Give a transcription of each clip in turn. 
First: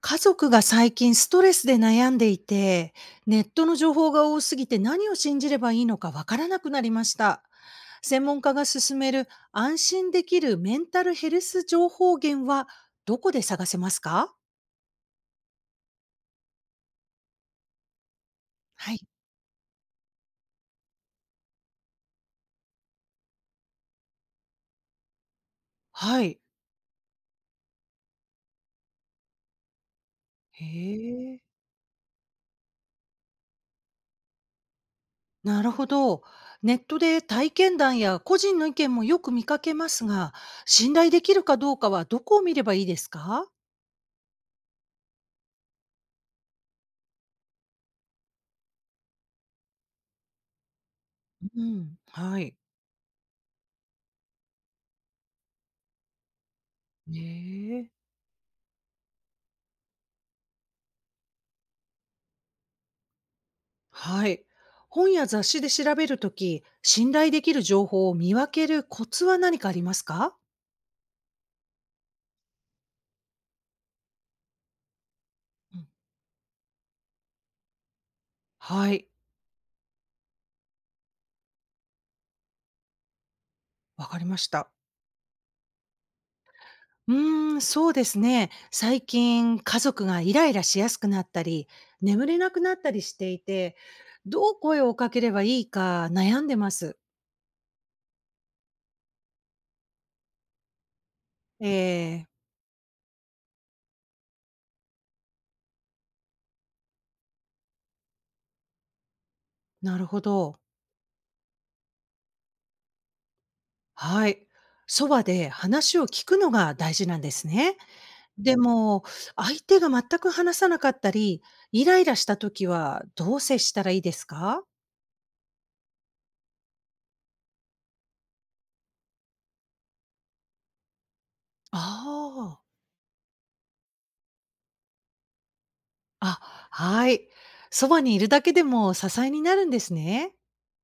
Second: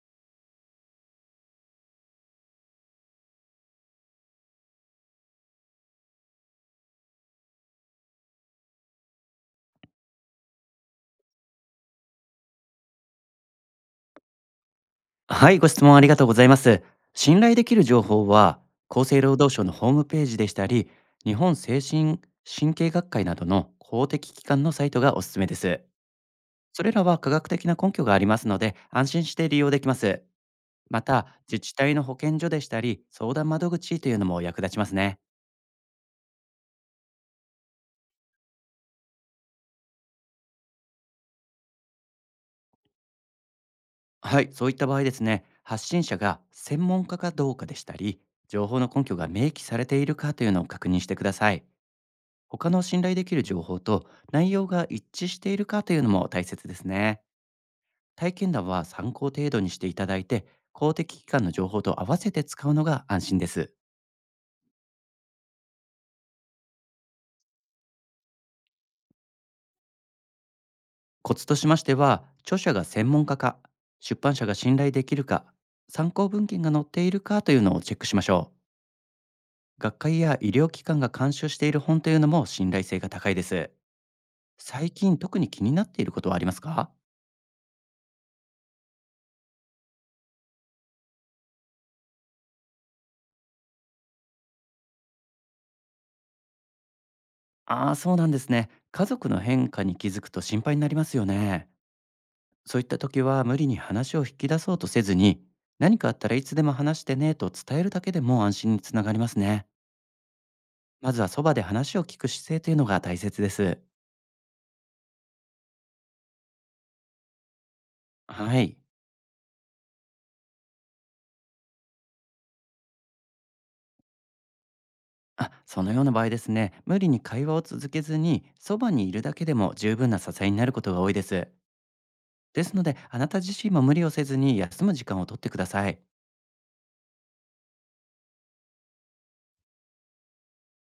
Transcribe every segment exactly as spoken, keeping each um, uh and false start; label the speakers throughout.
Speaker 1: 家族が最近ストレスで悩んでいて、ネットの情報が多すぎて何を信じればいいのかわからなくなりました。専門家が勧める安心できるメンタルヘルス情報源はどこで探せますか？
Speaker 2: はい、ご質問ありがとうございます。信頼できる情報は、
Speaker 1: はい。
Speaker 2: 厚生労働省のホームページでしたり、日本精神神経学会などの公的機関のサイトがおすすめです。
Speaker 1: はい。
Speaker 2: それらは科学的な根拠がありますので、安心して利用できます。
Speaker 1: へ
Speaker 2: また、
Speaker 1: え。
Speaker 2: 自治体の保健所でしたり、相談窓口というのも役立ちますね。
Speaker 1: なるほど。ネットで体験談や個人の意見もよく見かけますが、信頼できるかどうかはどこを見ればいいですか？
Speaker 2: はい、そういった場合ですね、発信者が専門家かどうかでしたり、情報の根拠が明記されているかというのを確認してくださ
Speaker 1: う
Speaker 2: い。
Speaker 1: ん。はい。
Speaker 2: 他の信頼できる情報と内容が一致しているかというのも大切です
Speaker 1: ね
Speaker 2: ね。
Speaker 1: え。
Speaker 2: 体験談は参考程度にしていただいて、公的機関の情報と合わせて使うのが安心です。
Speaker 1: はい。本や雑誌で調べるとき、信頼できる情報を見分けるコツは何かありますか？
Speaker 2: コツとしましては、著者が専門家か、出版社が信頼できるか、
Speaker 1: うん、
Speaker 2: 参考文献が載っているかというのをチェックしましょう。
Speaker 1: はい。
Speaker 2: 学会や医療機関が監修している本というのも信頼性が高いです。
Speaker 1: わかりました。
Speaker 2: 最近特に気になっていることはありますか？
Speaker 1: うーん、そうですね。最近、家族がイライラしやすくなったり、眠れなくなったりしていて、どう声をかければいいか悩んでます。
Speaker 2: ああー、そうなんですね。家族の変化に気づくと心配になりますよね。
Speaker 1: えー、
Speaker 2: そういった時は無理に話を引き出そうとせずに、何かあったらいつでも話してねと伝えるだけでも安心につながりますね。
Speaker 1: なるほど。
Speaker 2: まずはそばで話を聞く姿勢というのが大切です。
Speaker 1: はい。そばで話を聞くのが大事なんですね。で
Speaker 2: はい。
Speaker 1: も、相手が全く話さなかったり、イライラした時はどう接したらいいですか？
Speaker 2: あ、そのような場合ですね、無理に会話を続けずに、そばにいるだけでも十分な支えになることが多いです。
Speaker 1: ああ、
Speaker 2: ですので、あなた自身も無理をせずに休む時間をとってください。
Speaker 1: あ、はい。そばにいるだけでも支えになるんですね。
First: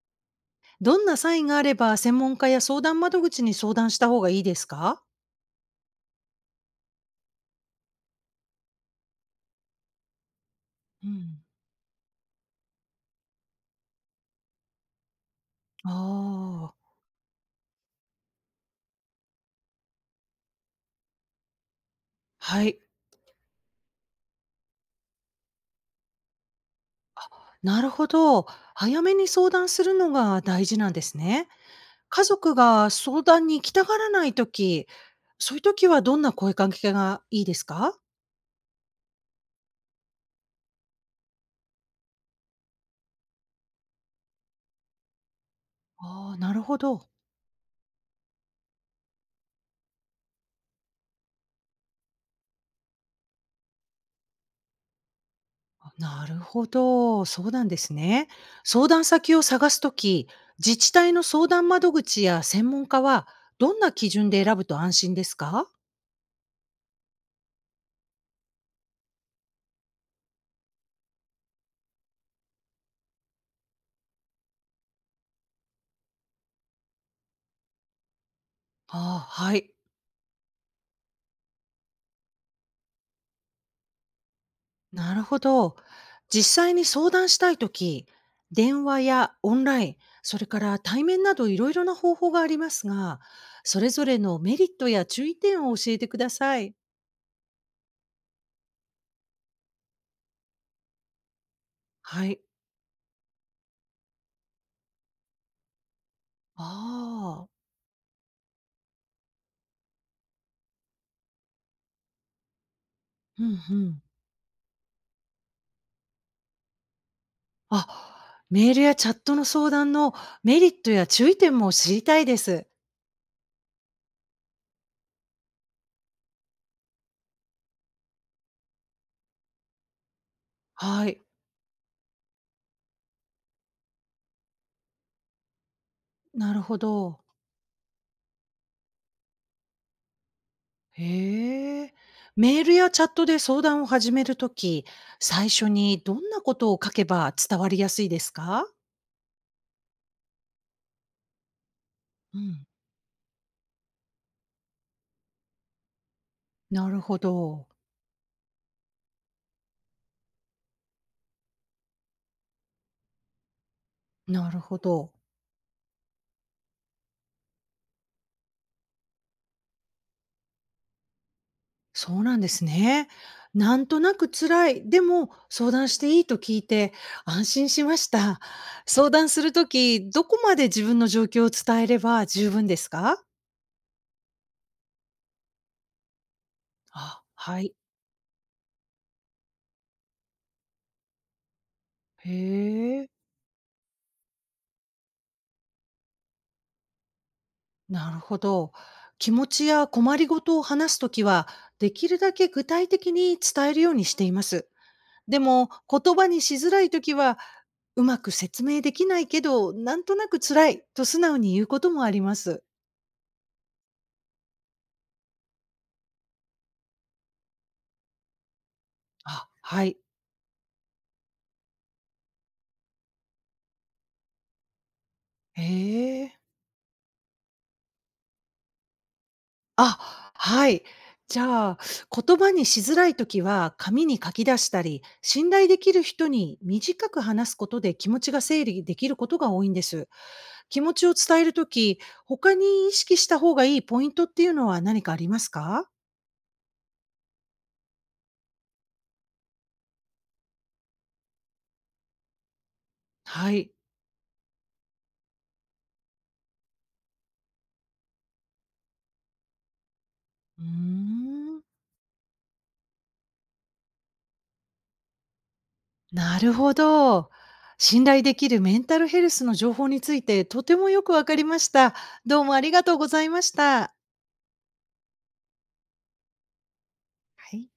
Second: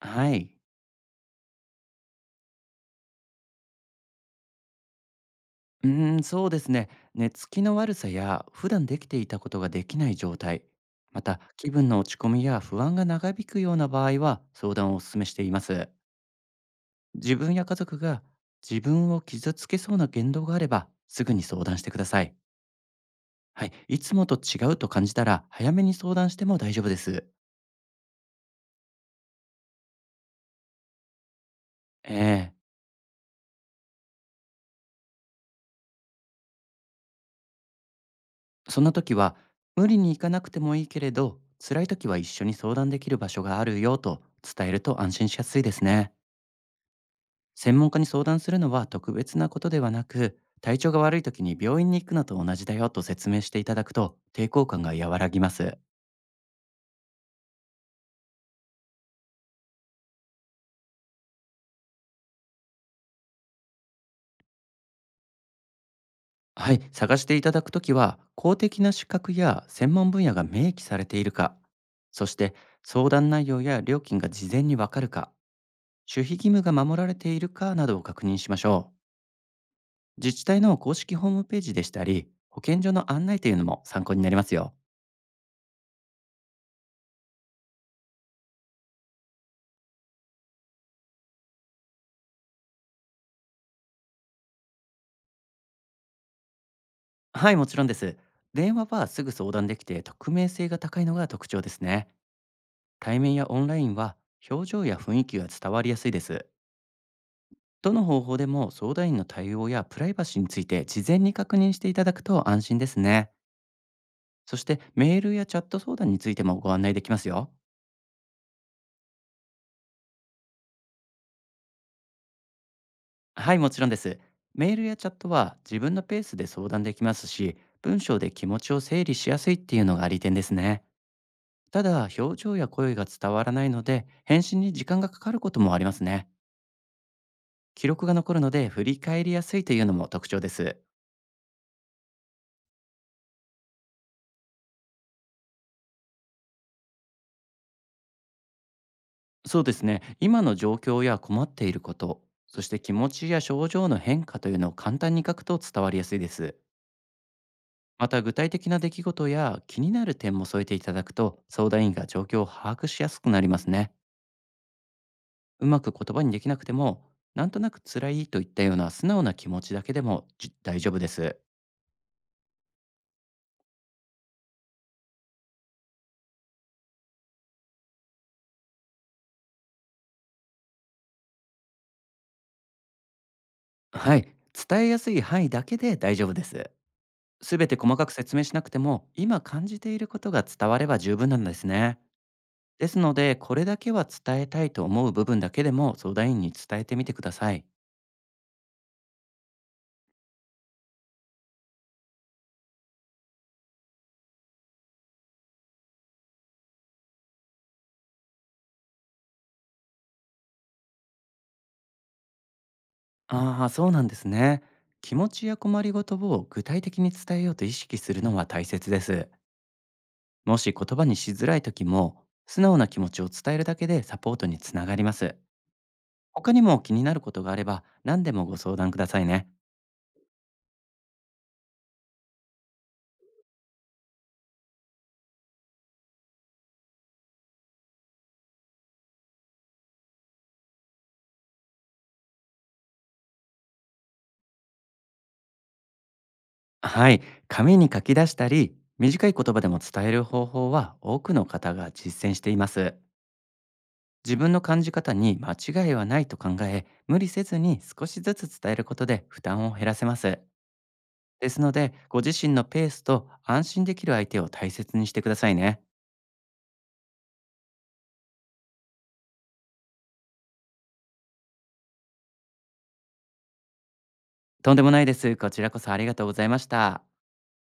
Speaker 2: はい。
Speaker 1: どんなサインがあれば、専門家や相談窓口に相談した方がいいですか？
Speaker 2: うーん、そうですね。寝つきの悪さや普段できていたことができない状態、
Speaker 1: う
Speaker 2: ま
Speaker 1: ん。
Speaker 2: た気分の落ち込みや不安が長引くような場合は相談をお勧めしています。
Speaker 1: ああ、
Speaker 2: 自分や家族が自分を傷つけそうな言動があればすぐに相談してください。
Speaker 1: はい。
Speaker 2: はい、いつもと違うと感じたら早めに相談しても大丈夫です。
Speaker 1: なるほど。早めに相談するのが大事なんですね。家
Speaker 2: ええ。
Speaker 1: 族が相談に行きたがらないとき、そういうときはどんな声かけがいいですか？
Speaker 2: そんな時は無理に行かなくてもいいけれど、辛い時は一緒に相談できる場所があるよと伝えると安心しやすいですね。
Speaker 1: ああ、なるほど。
Speaker 2: 専門家に相談するのは特別なことではなく、体調が悪い時に病院に行くのと同じだよと説明していただくと抵抗感が和らぎます。
Speaker 1: あ、なるほど、そうなんですね。相談先を探すとき、自治体の相談窓口や専門家は、どんな基準で選ぶと安心ですか？
Speaker 2: はい、探していただくときは公的な資格や専門分野が明記されているか、そして相談内容や料金が事前にわかるか、守秘義務が守られているかなどを確認しましょう。
Speaker 1: ああ、はい。
Speaker 2: 自治体の公式ホームページでしたり、保健所の案内というのも参考になりますよ。
Speaker 1: なるほど。実際に相談したいとき、電話やオンライン、それから対面などいろいろな方法がありますが、それぞれのメリットや注意点を教えてください。
Speaker 2: はい、もちろんです。電話はすぐ相談できて匿名性が高いのが特徴ですね。
Speaker 1: はい。
Speaker 2: 対面やオンラインは表情や雰囲気が伝わりやすいです。
Speaker 1: ああ、
Speaker 2: どの方法でも相談員の対応やプライバシーについて事前に確認していただくと安心ですね。
Speaker 1: うんうん。
Speaker 2: そしてメールやチャット相談についてもご案内できますよ。
Speaker 1: あ、メールやチャットの相談のメリットや注意点も知りたいです。
Speaker 2: はい、もちろんです。メールやチャットは自分のペースで相談できますし、文章で気持ちを整理しやすいっていうのが利点ですね。
Speaker 1: はい、
Speaker 2: ただ、表情や声が伝わらないので、返信に時間がかかることもありますね。
Speaker 1: なるほど。
Speaker 2: 記録が残るので、振り返りやすいというのも特徴です。
Speaker 1: へえ。メールやチャットで相談を始めるとき、最初にどんなことを書けば伝わりやすいですか？
Speaker 2: そうですね。今の状況や困っていること、
Speaker 1: う
Speaker 2: そ
Speaker 1: ん。
Speaker 2: して気持ちや症状の変化というのを簡単に書くと伝わりやすいです。
Speaker 1: なるほど。
Speaker 2: また、具体的な出来事や気になる点も添えていただくと、相談員が状況を把握しやすくなりますね。
Speaker 1: なるほど。
Speaker 2: うまく言葉にできなくても、なんとなく辛いといったような素直な気持ちだけでもじ大丈夫です。
Speaker 1: そうなんですね。なんとなく辛い。でも相談していいと聞いて安心しました。相談するとき、どこまで自分の状況を伝えれば十分ですか？
Speaker 2: はい、伝えやすい範囲だけで大丈夫です。
Speaker 1: あ、
Speaker 2: す
Speaker 1: は
Speaker 2: べ
Speaker 1: い。
Speaker 2: て細かく説明しなくても、今感じていることが伝われば十分なんですね。です
Speaker 1: へえ、
Speaker 2: ので、これだけは伝えたいと思う部分だけでも相談員に伝えてみてください。
Speaker 1: なるほど。気持ちや困りごとを話すときは、できるだけ具体的に伝えるようにしています。でも、言葉にしづらいときは、うまく説明できないけど、なんとなく辛いと素直に言うこともあります。
Speaker 2: ああー、そうなんですね。気持ちや困りごとを具体的に伝えようと意識するのは大切です。
Speaker 1: あ、はい。
Speaker 2: もし言葉にしづらい時も、素直な気持ちを伝えるだけでサポートにつながります。
Speaker 1: へえ。
Speaker 2: 他にも気になることがあれば、何でもご相談くださいね。
Speaker 1: あ、はい。じゃあ、言葉にしづらいときは、紙に書き出したり、信頼できる人に短く話すことで気持ちが整理できることが多いんです。気持ちを伝えるとき、他に意識した方がいいポイントっていうのは何かありますか？
Speaker 2: はい、紙に書き出したり短い言葉でも伝える方法は多くの方が実践しています。
Speaker 1: はい。
Speaker 2: 自分の感じ方に間違いはないと考え、無理せずに少しずつ伝えることで負担を減らせます。
Speaker 1: うー
Speaker 2: です
Speaker 1: ん、
Speaker 2: ので、ご自身のペースと安心できる相手を大切にしてくださいね。
Speaker 1: なるほど。信頼できるメンタルヘルスの情報についてとてもよくわかりました。どうもありがとうございました。
Speaker 2: とんでもないです。こちらこそありがとうございました。
Speaker 1: はい。